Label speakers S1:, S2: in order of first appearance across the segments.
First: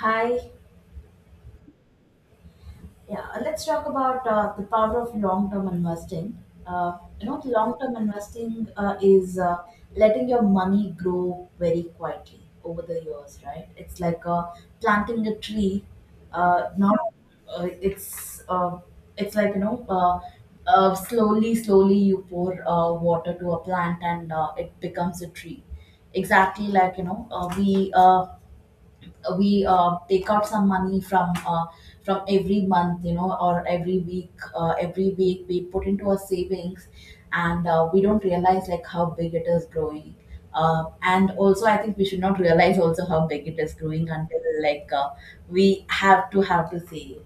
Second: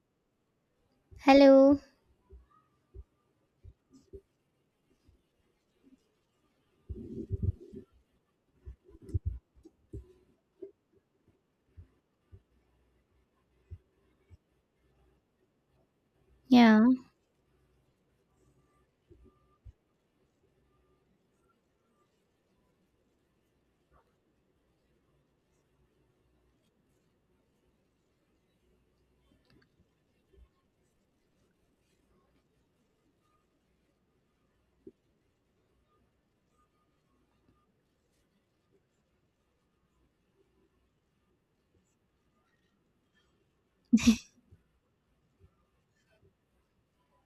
S1: Hi.
S2: Hello.
S1: Yeah, let's talk about the power of long-term investing. Uh, Long-term investing is letting your money grow very quietly over the years, right? It's like planting a tree.
S2: Yeah,
S1: Not, uh, it's uh, it's like slowly, slowly you pour water to a plant, and it becomes a tree. Exactly, we take out some money from every month, you know, or every week, every week we put into our savings, and we don't realize like how big it is growing, and also I think we should not realize also how big it is growing until, we have to save,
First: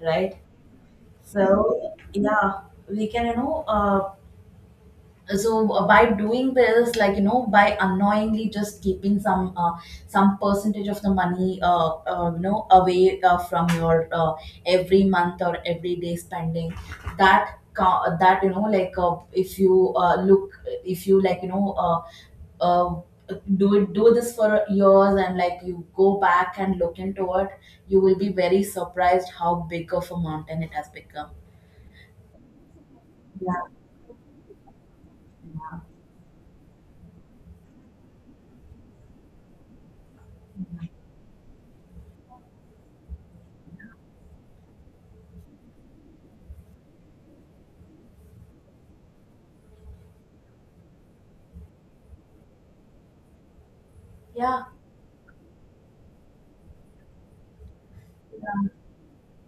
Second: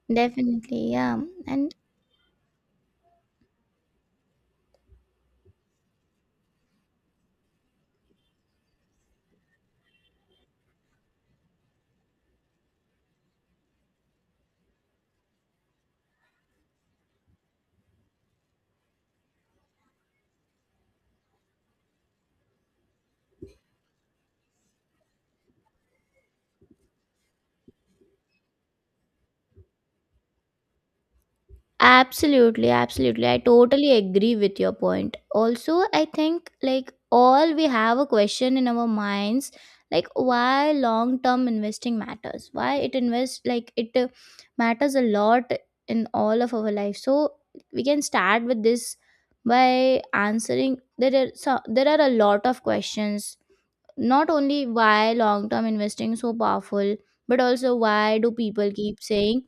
S1: right?
S2: definitely. Yeah. And
S1: So yeah, we can, by doing this, like, you know, by unknowingly just keeping some percentage of the money you know, away from your every month or every day spending. That co- that You know, if you look, if you, like you know uh, do it, do this for years, and like you go back and look into it, you will be very surprised how big of a mountain it has become.
S2: absolutely, absolutely. I
S1: Yeah,
S2: totally agree with your point. Also, I think like all we have a question in our minds like why long term investing matters. Why it invest like it matters a lot in all of our life. So, we can start with this by answering, there are a lot of questions, not
S1: yeah,
S2: only why long term investing is so powerful but also why do people keep saying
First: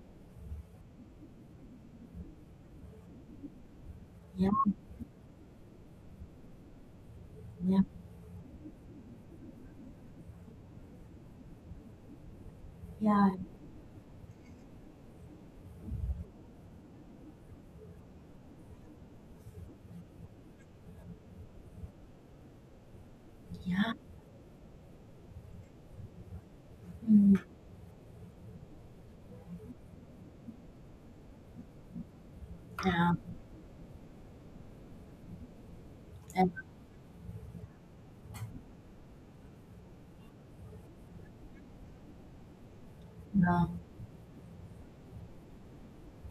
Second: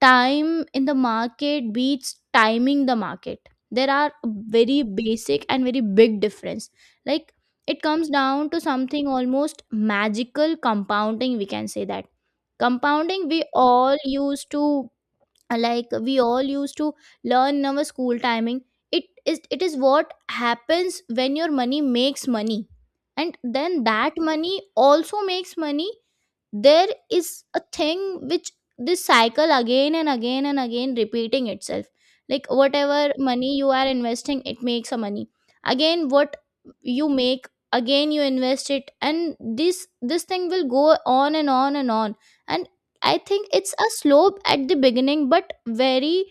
S2: time in the market beats timing the market. There are
S1: yeah,
S2: very basic and very big difference, like
S1: yeah,
S2: it comes down to something almost magical, compounding, we can say that.
S1: yeah,
S2: Compounding, we all used to, like we all used to learn in our school timing. It is what happens when your money makes money, and then
S1: yeah.
S2: that money also makes money. There
S1: Mm,
S2: is a thing which this cycle again and again and again repeating itself, like
S1: yeah,
S2: whatever money you are investing, it makes a money. Again what
S1: and
S2: you make, again you invest it, and this thing will go on and on and on. And I think
S1: uh,
S2: it's a slope at the beginning, but very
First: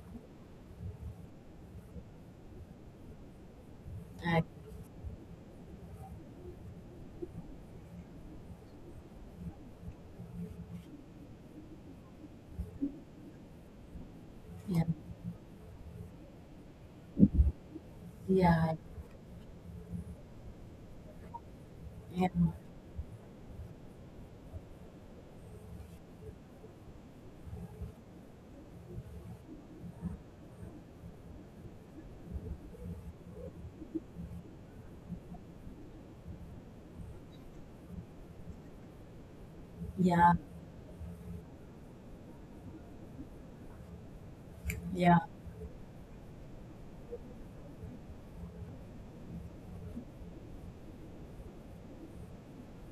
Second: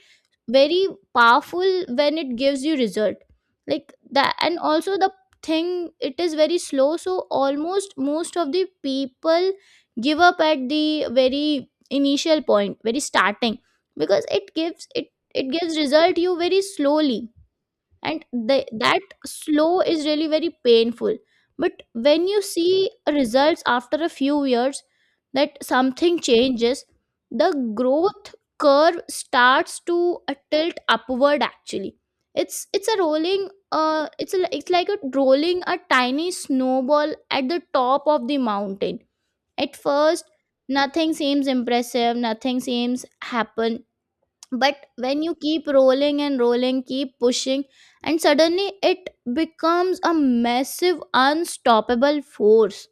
S2: very powerful when it gives you result like that.
S1: I,
S2: And also the thing, it is very slow, so almost most of the people give up at the very initial point, very starting, because
S1: yeah,
S2: it gives result you very slowly, and the,
S1: yeah,
S2: that slow is really very painful. But
S1: yeah,
S2: when you see results after a few years, that something changes. The growth curve starts to tilt upward actually. It's like a rolling a tiny snowball at the top of the mountain. At first,
S1: yeah,
S2: nothing seems impressive, nothing seems happen, but
S1: yeah,
S2: when you keep rolling and rolling, keep pushing, and suddenly it becomes a massive, unstoppable force.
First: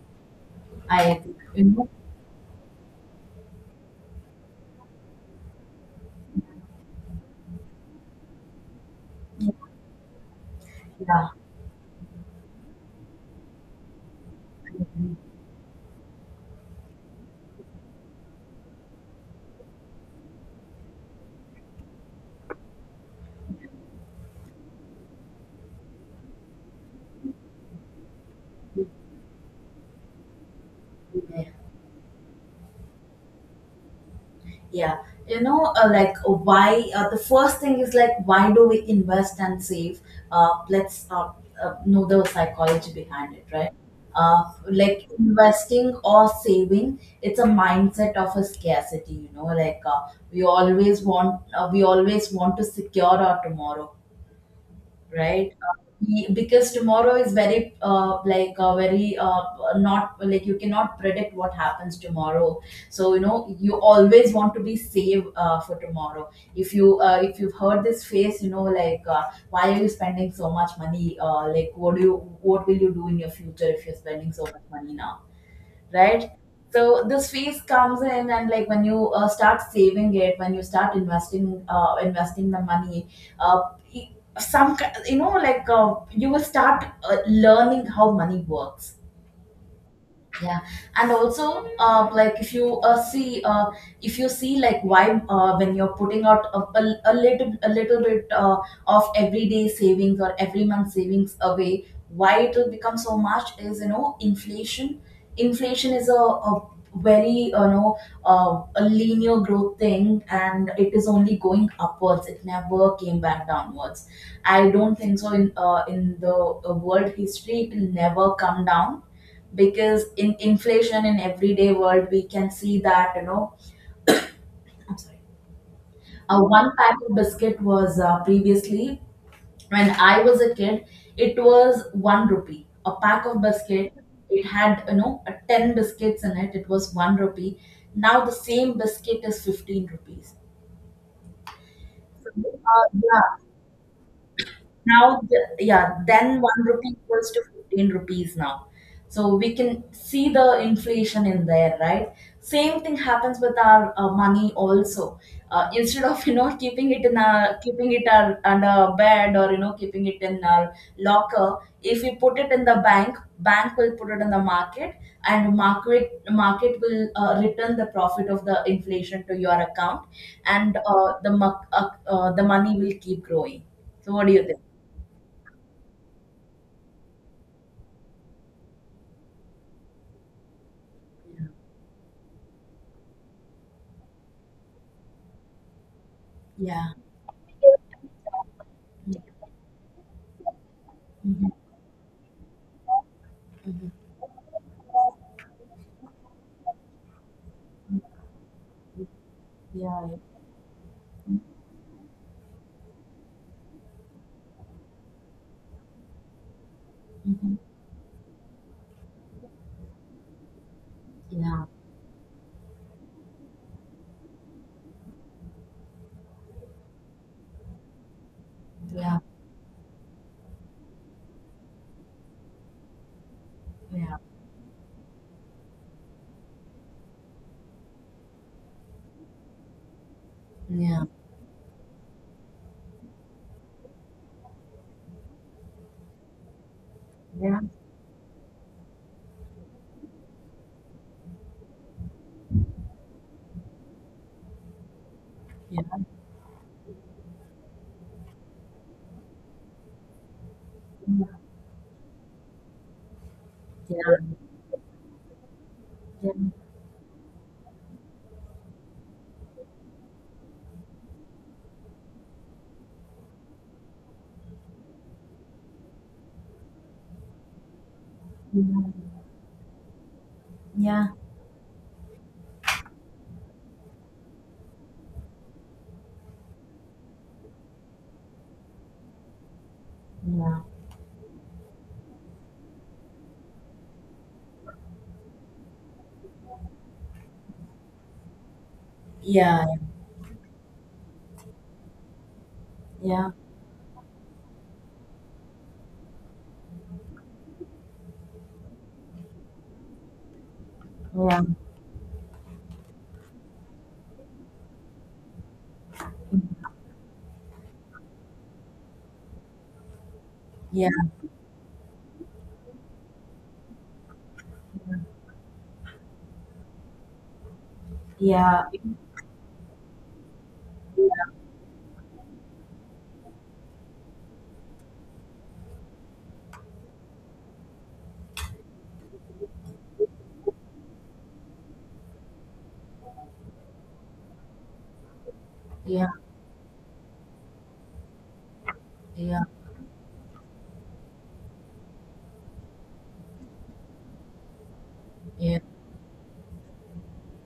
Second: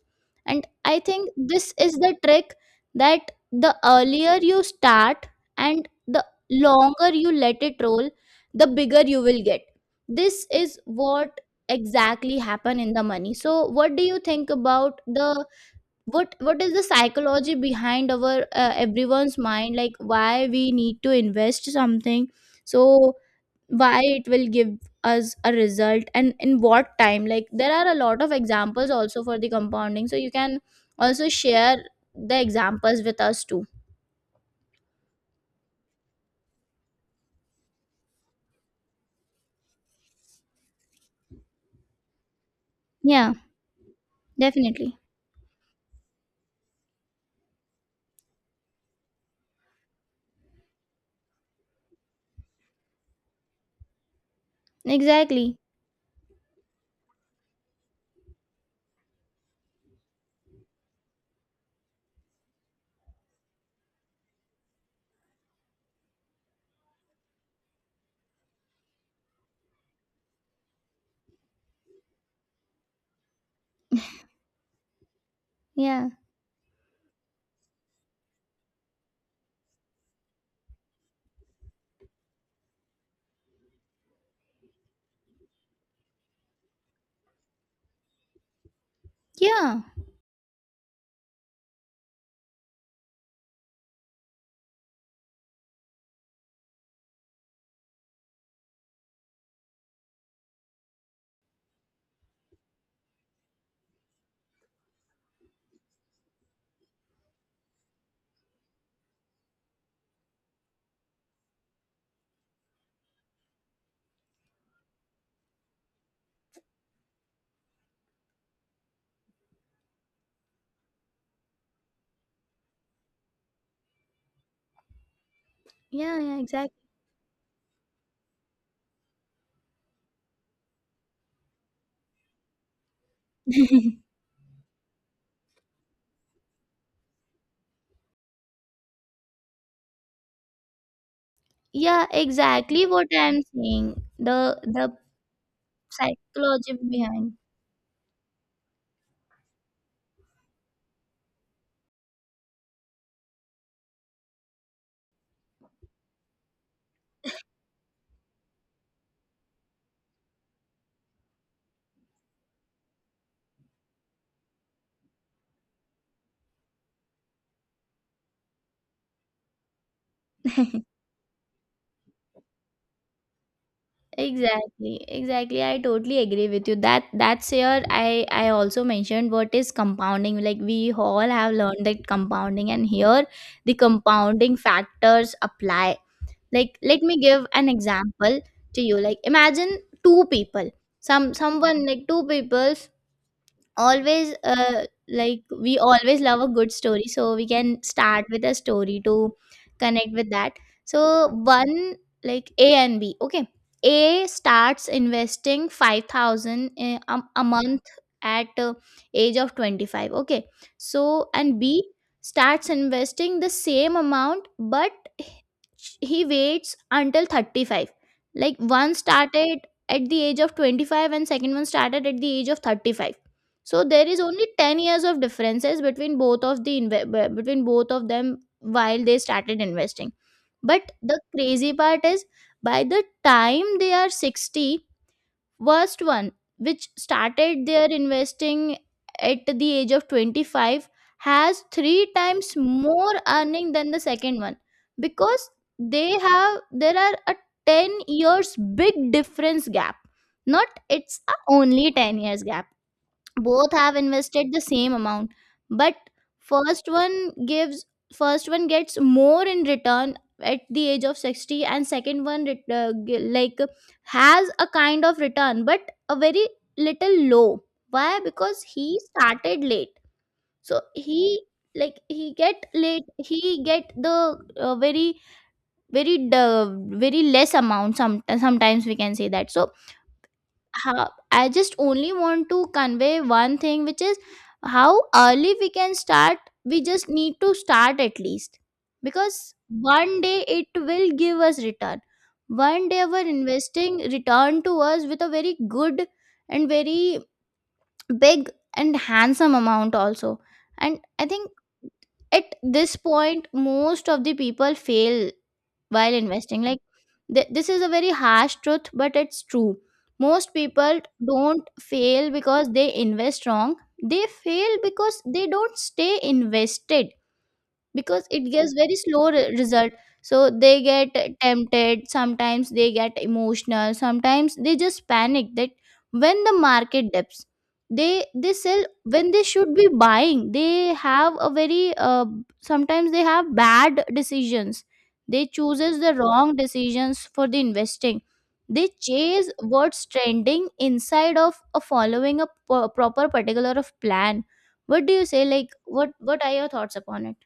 S2: And I
S1: I
S2: think
S1: agree.
S2: this is the trick, that the earlier you start and the longer you let it roll, the bigger you will get. This is
S1: Yeah,
S2: what exactly happen in the money. So what do you think about the what is the psychology behind our everyone's mind, like why we need to invest something? So why it will give us a result, and in what time? Like there are a lot of examples also for the compounding, so you can also
S1: yeah,
S2: share the examples with us too.
S1: yeah. You know, why? The first thing is, like, why do we invest and save? Let's Know the psychology
S2: Yeah,
S1: behind it, right? Uh,
S2: definitely.
S1: like investing or saving, it's a mindset of a scarcity. You know, we always want to secure our tomorrow, right?
S2: Exactly.
S1: Because tomorrow is very, not like, you cannot predict what happens tomorrow. So, you know, you always want to be safe for tomorrow. If you if you've heard this phrase, you know, why are you spending so much money? Like, what will you do in your future if you're spending so much money now?
S2: Yeah,
S1: Right? So this phase comes in, and like when you start saving it, when you start investing, investing the money, uh, e, some you know, you will start learning how money works.
S2: yeah,
S1: Yeah. And also if you see if you see, like, why, when you're putting out a little a little bit of everyday savings or every month savings away, why it will become so much is, you know, inflation. Inflation is a very, you know, a linear growth thing, and it is only going upwards, it never came back downwards. I don't think so. In the world history, it will never come down, because in inflation, in everyday world, we can see that, you know. I'm sorry.
S2: yeah, yeah.
S1: One
S2: Exactly.
S1: pack of biscuit was previously, when I was a kid, it was one rupee. A pack of biscuit, it had, you know, 10 biscuits in it. It was one rupee. Now the same biscuit is 15 rupees.
S2: Yeah,
S1: So,
S2: exactly,
S1: uh,
S2: what
S1: yeah,
S2: I'm saying, the the
S1: Yeah, then 1
S2: psychology
S1: rupee equals
S2: behind.
S1: to 15 rupees now. So we can see the inflation in there, right? Same thing happens with our money also. Instead of, you know, keeping it, our, under our bed, or, you know, keeping it in our locker, if we put it in the bank, bank will put it in the market, and market will return the profit of the inflation to your account, and the money will keep growing. So what do you think?
S2: Exactly, exactly. I totally agree with you. That's here. I also mentioned what is compounding. Like we all have learned that compounding, and here the compounding factors apply. Like
S1: Yeah.
S2: let me give an example to you. Like imagine two people. Some
S1: Mhm.
S2: someone like two people.
S1: Mhm.
S2: Always, like we always love a good story, so we can start with a story to
S1: Yeah.
S2: connect with that. So one, like A and B, okay. A starts investing 5,000 a
S1: Mhm.
S2: month at age of 25, okay. So and
S1: Yeah,
S2: B starts investing the same amount, but he waits until 35. Like one
S1: yeah,
S2: started at the age of 25 and second one started at the age of 35. So there is only 10 years of differences between both of the between both of them while they started investing.
S1: yeah,
S2: But
S1: yeah,
S2: the crazy part is, by the time they are 60, worst one, which
S1: yeah,
S2: started their investing at the age of 25, has three times more earning than the second one, because
S1: yeah, yeah, yeah,
S2: they have, there are a 10 years big difference gap. Not, it's a only 10 years gap. Both have
S1: yeah, yeah, yeah,
S2: invested the same amount, but first one gives first one gets more in return at the age of 60, and second one like has a kind of return, but a very little low. Why? Because he started late, so
S1: yeah, yeah,
S2: he like he get the very very very less amount, sometimes we can say that. So how, I just only want to convey one thing, which is how early we can start. We just need to start at least, because one day it will give us return. One day our investing return to us with a very good and very big and handsome amount also. And I think at this point most of the people fail while investing, like this is a very harsh truth but it's true. Most people don't fail because they invest wrong, they fail because they don't stay invested, because it gives very slow result. So they get tempted, sometimes they get emotional, sometimes they just panic, that when the market dips, they sell when they should be buying. They have a very, sometimes they have bad decisions. They
S1: yeah, yeah,
S2: chooses
S1: yeah,
S2: the wrong decisions for the investing. They
S1: yeah,
S2: chase what's trending inside of a following a proper particular of plan. What do you say,
S1: yeah.
S2: like, what are your thoughts upon it?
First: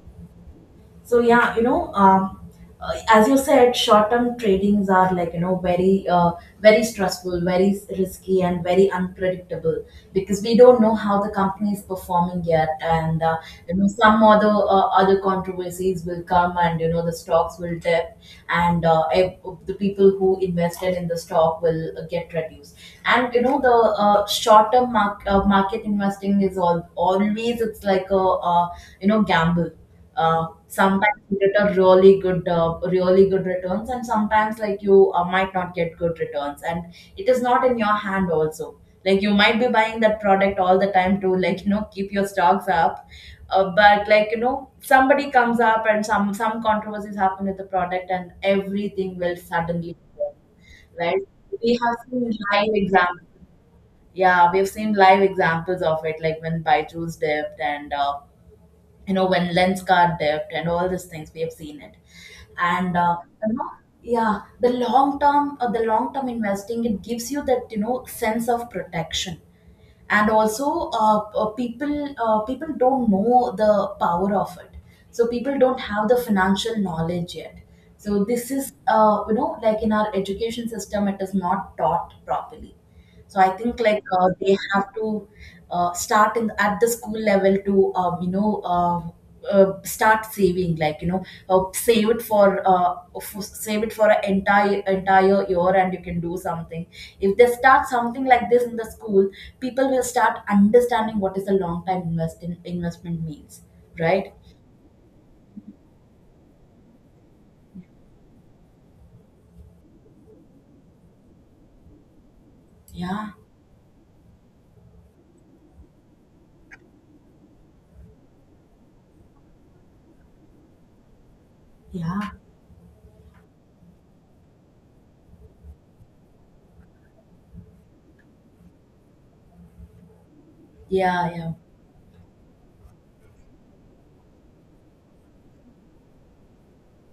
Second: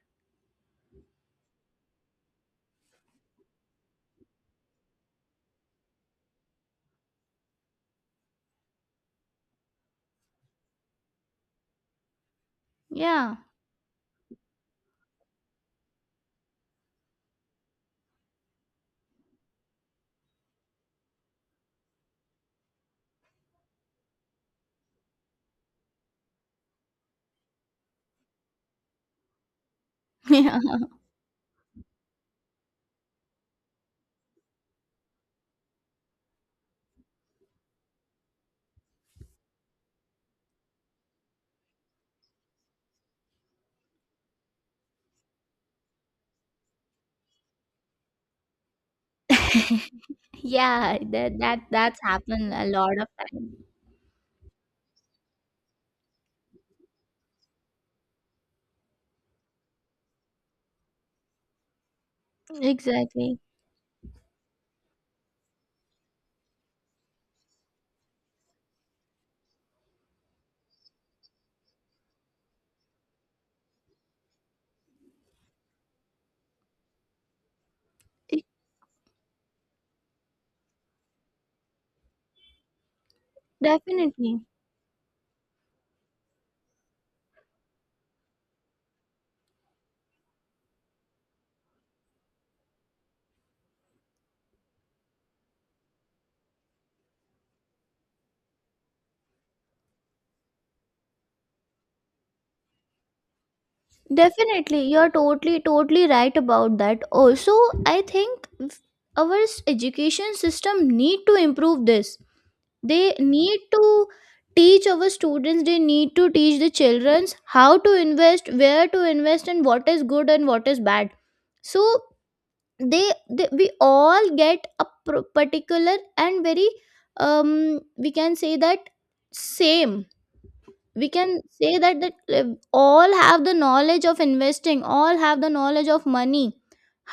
S1: So yeah, you know, as you said, short-term tradings are, like, you know, very, very stressful, very risky, and very unpredictable, because we don't know how the company is performing yet, and
S2: Yeah.
S1: you know, some other other controversies will come, and you know, the stocks will dip, and the people who invested in the stock will get reduced, and you know, the market investing is all always, it's like a, you know, gamble.
S2: Yeah.
S1: Sometimes you get a really good, really good returns, and sometimes, like, you might not get good returns, and it is not in your hand also. Like, you might be buying that product all the time to, like, you know, keep your stocks up, but, like, you know, somebody comes up and some controversies happen with the product, and everything will suddenly go,
S2: Yeah,
S1: right?
S2: that that
S1: We have
S2: that's
S1: seen
S2: happened a
S1: live
S2: lot of
S1: examples.
S2: time.
S1: Yeah, we've seen live examples of it, like when Byju's dipped, and you know, when lens card debt, and all these things, we have seen it. And
S2: Exactly.
S1: you know, yeah, the long term, the long term investing, it gives you that, you know, sense of protection. And also, people, people don't know the power of it. So people don't have the financial knowledge yet. So
S2: E-
S1: this is, you know, like, in our education system, it is not taught properly. So I think,
S2: Definitely.
S1: they have to start in, at the school level, to, you know, start saving, like, you know, save it for save it for an entire year, and you can do something. If they start something like this in the school, people will start understanding what is the long time invest in, investment means, right?
S2: Definitely. You're totally, totally right about that. Also, I think, our education system need to improve this. They
S1: Yeah,
S2: need to teach our students, they need to teach the children how to invest, where to invest, and what is good and what is bad. So
S1: yeah,
S2: they, we all get a particular, and very, um, we can say that same, we
S1: yeah,
S2: can
S1: yeah,
S2: say that that all have the knowledge of investing, all have the knowledge of money,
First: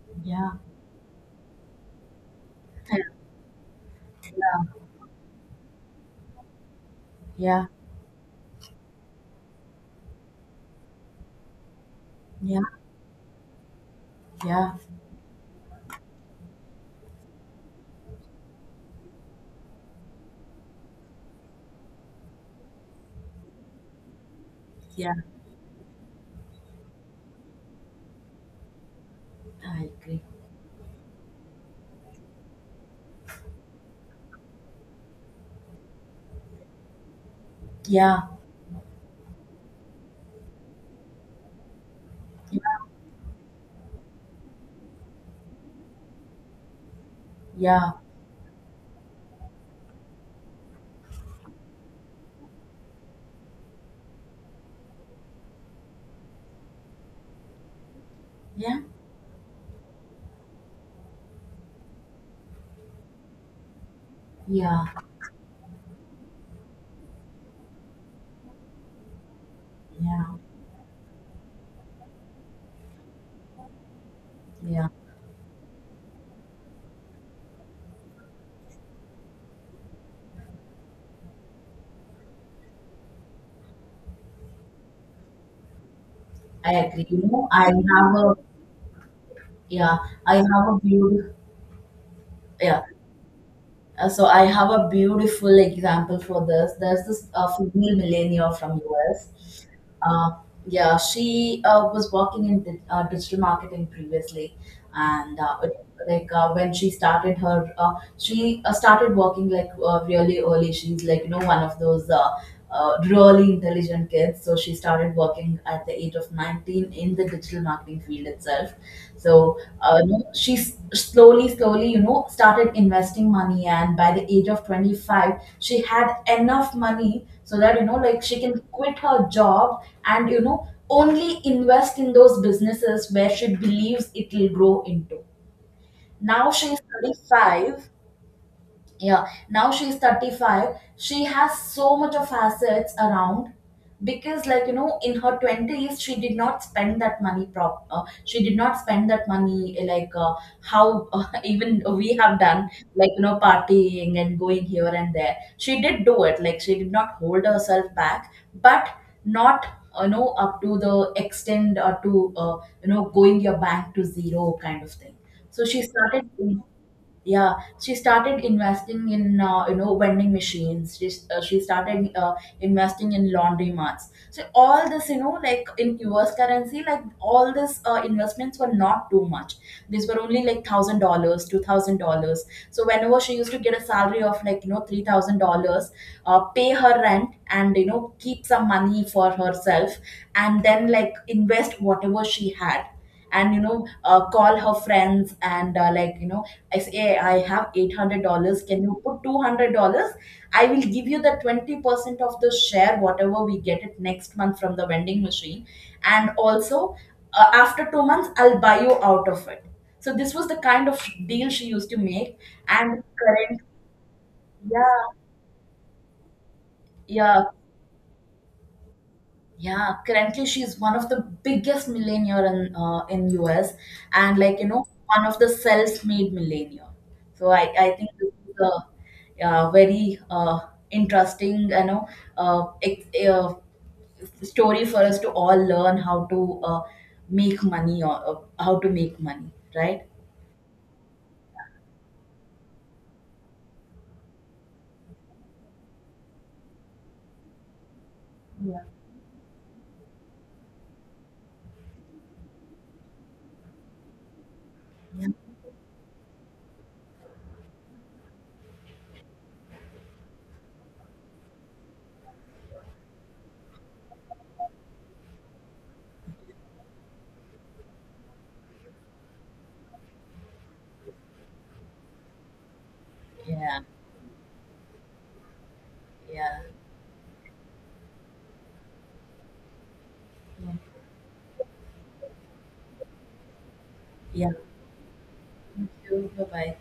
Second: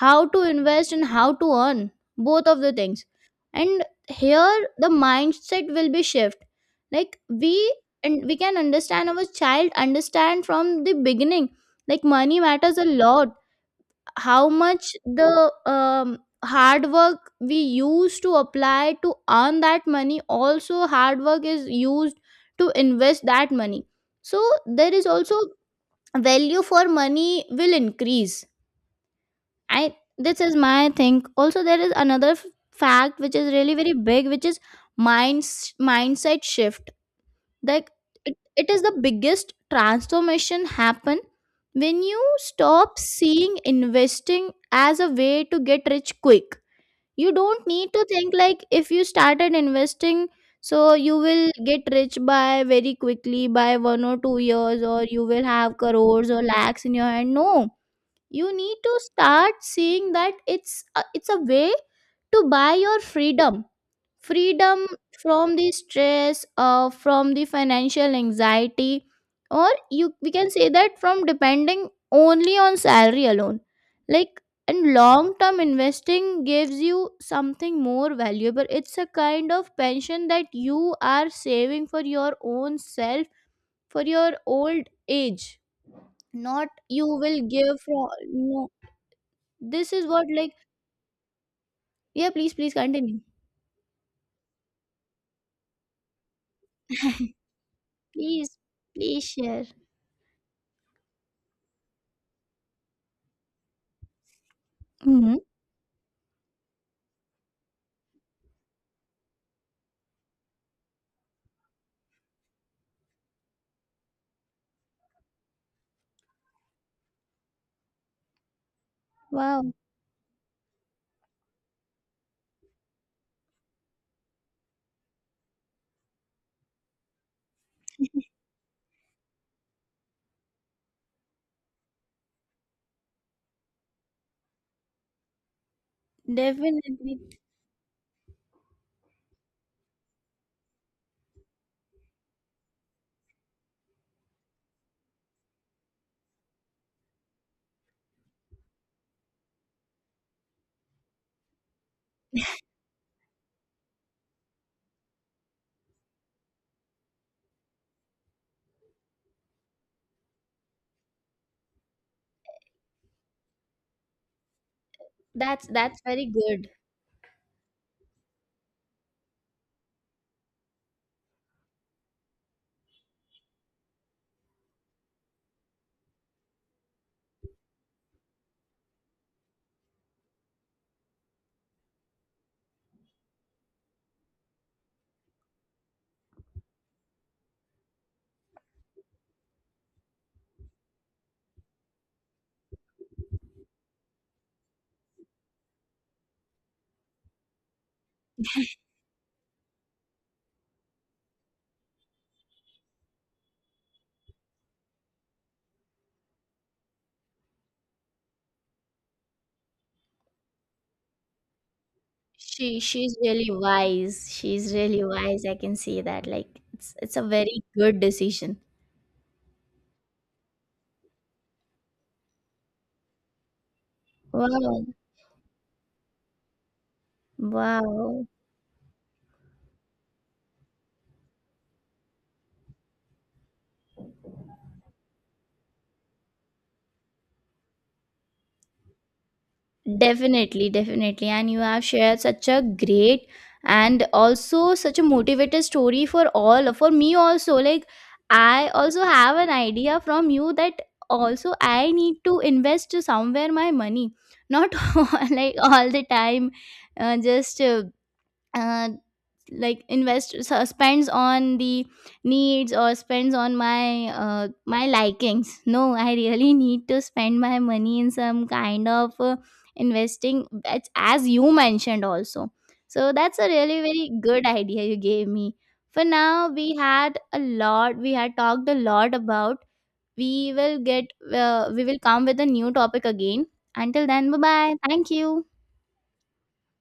S2: how to
S1: yeah,
S2: invest and how to earn, both of the things. And here
S1: yeah,
S2: the mindset will be shift. Like we,
S1: yeah,
S2: and we can understand, our child understand from the beginning, like money
S1: yeah,
S2: matters a lot. How
S1: yeah,
S2: much the, hard work we used to apply to earn that money, also hard work is used to invest that money. So there is
S1: yeah,
S2: also value for money will increase. I,
S1: I agree.
S2: this is my think. Also there is another fact which is really very big, which is mindset shift. Like
S1: Yeah,
S2: it is the biggest transformation happen when you
S1: yeah,
S2: stop seeing investing as a way to get rich quick. You don't
S1: yeah,
S2: need to think like if you started investing, so you will get rich by very quickly by 1 or 2 years, or you will have crores or lakhs in your hand. No, you need to start seeing that it's a way to buy your freedom.
S1: yeah,
S2: Freedom from the stress, from the financial anxiety, or you, we
S1: yeah,
S2: can say that, from depending only on salary alone. Like,
S1: yeah,
S2: and long term investing gives you something more valuable. It's a kind of pension that you are saving for your own self, for your old age. Not
S1: I agree.
S2: you
S1: You
S2: will
S1: know, I
S2: give from.
S1: have a,
S2: No. This
S1: yeah,
S2: is what,
S1: I
S2: like,
S1: have a beautiful,
S2: yeah, please please
S1: yeah.
S2: continue.
S1: So I have a beautiful example for this. There's this female millennial
S2: Please
S1: from us.
S2: please share.
S1: Uh, yeah, she was working in digital marketing previously,
S2: Hmm.
S1: and like when she started her, she started working, like, really early. She's, like, you know, one of those, really intelligent kids. So she started working at the age of 19 in the digital marketing field itself. So,
S2: Wow.
S1: you know, she slowly, slowly, you know, started investing money, and by the age of 25, she had enough money so that, you know, like, she can quit her job, and, you know, only invest in those businesses where she believes it will grow into. Now she's
S2: Definitely.
S1: 35, yeah, now she's 35, she has so much of assets around, because, like, you know, in her 20s she did not spend that money prop she did not spend that money, how, even we have done, like, you know, partying and going here and there. She did do it, like, she did not hold herself back, but not, you know, up to the extent, or to, you know, going your bank to zero kind of thing. So
S2: That's
S1: she
S2: that's very
S1: started,
S2: good.
S1: yeah, she started investing in, you know, vending machines. She started investing in laundromats. So all this, you know, like, in US currency, like all this investments were not too much. These were only like $1,000, $2,000. So whenever she used to get a salary of, like, you know, $3,000, pay her rent, and you know, keep some money for herself, and then, like, invest whatever she had. And you know, call her friends and, you know, I say, "Hey, I have $800. Can you put $200? I will give you the 20% of the share, whatever we get it next month from the vending machine. And also, after 2 months, I'll buy you out of it." So this was the kind of deal she used to make.
S2: She
S1: And
S2: she's really
S1: current,
S2: wise. She's really
S1: yeah,
S2: wise. I can see that. Like it's a
S1: yeah,
S2: very good decision.
S1: Yeah, currently, she's one of the biggest millionaire in US, and, like, you know,
S2: Wow.
S1: one of the self-made millionaire. So I think
S2: Wow.
S1: this is a, uh, very, interesting, you know, uh, ex- uh, story for us to all learn how to, make money, or, how to make money, right?
S2: Definitely, definitely. And you have shared such a great and also such a motivated story for all, for me also. Like I
S1: Yeah,
S2: also have an idea from you, that also I need to invest somewhere my money. Not all,
S1: yeah,
S2: like all the time, just uh, like invest, so spends on the needs or spends on my my likings. No, I really need to spend my money in some kind of investing, that's as you mentioned also. So that's a really
S1: yeah,
S2: very good idea you gave me. For now,
S1: yeah,
S2: we had talked a lot about, we will get we will come with a new topic again. Until then, bye
S1: yeah.
S2: bye, thank you.
S1: Thank you. Bye bye.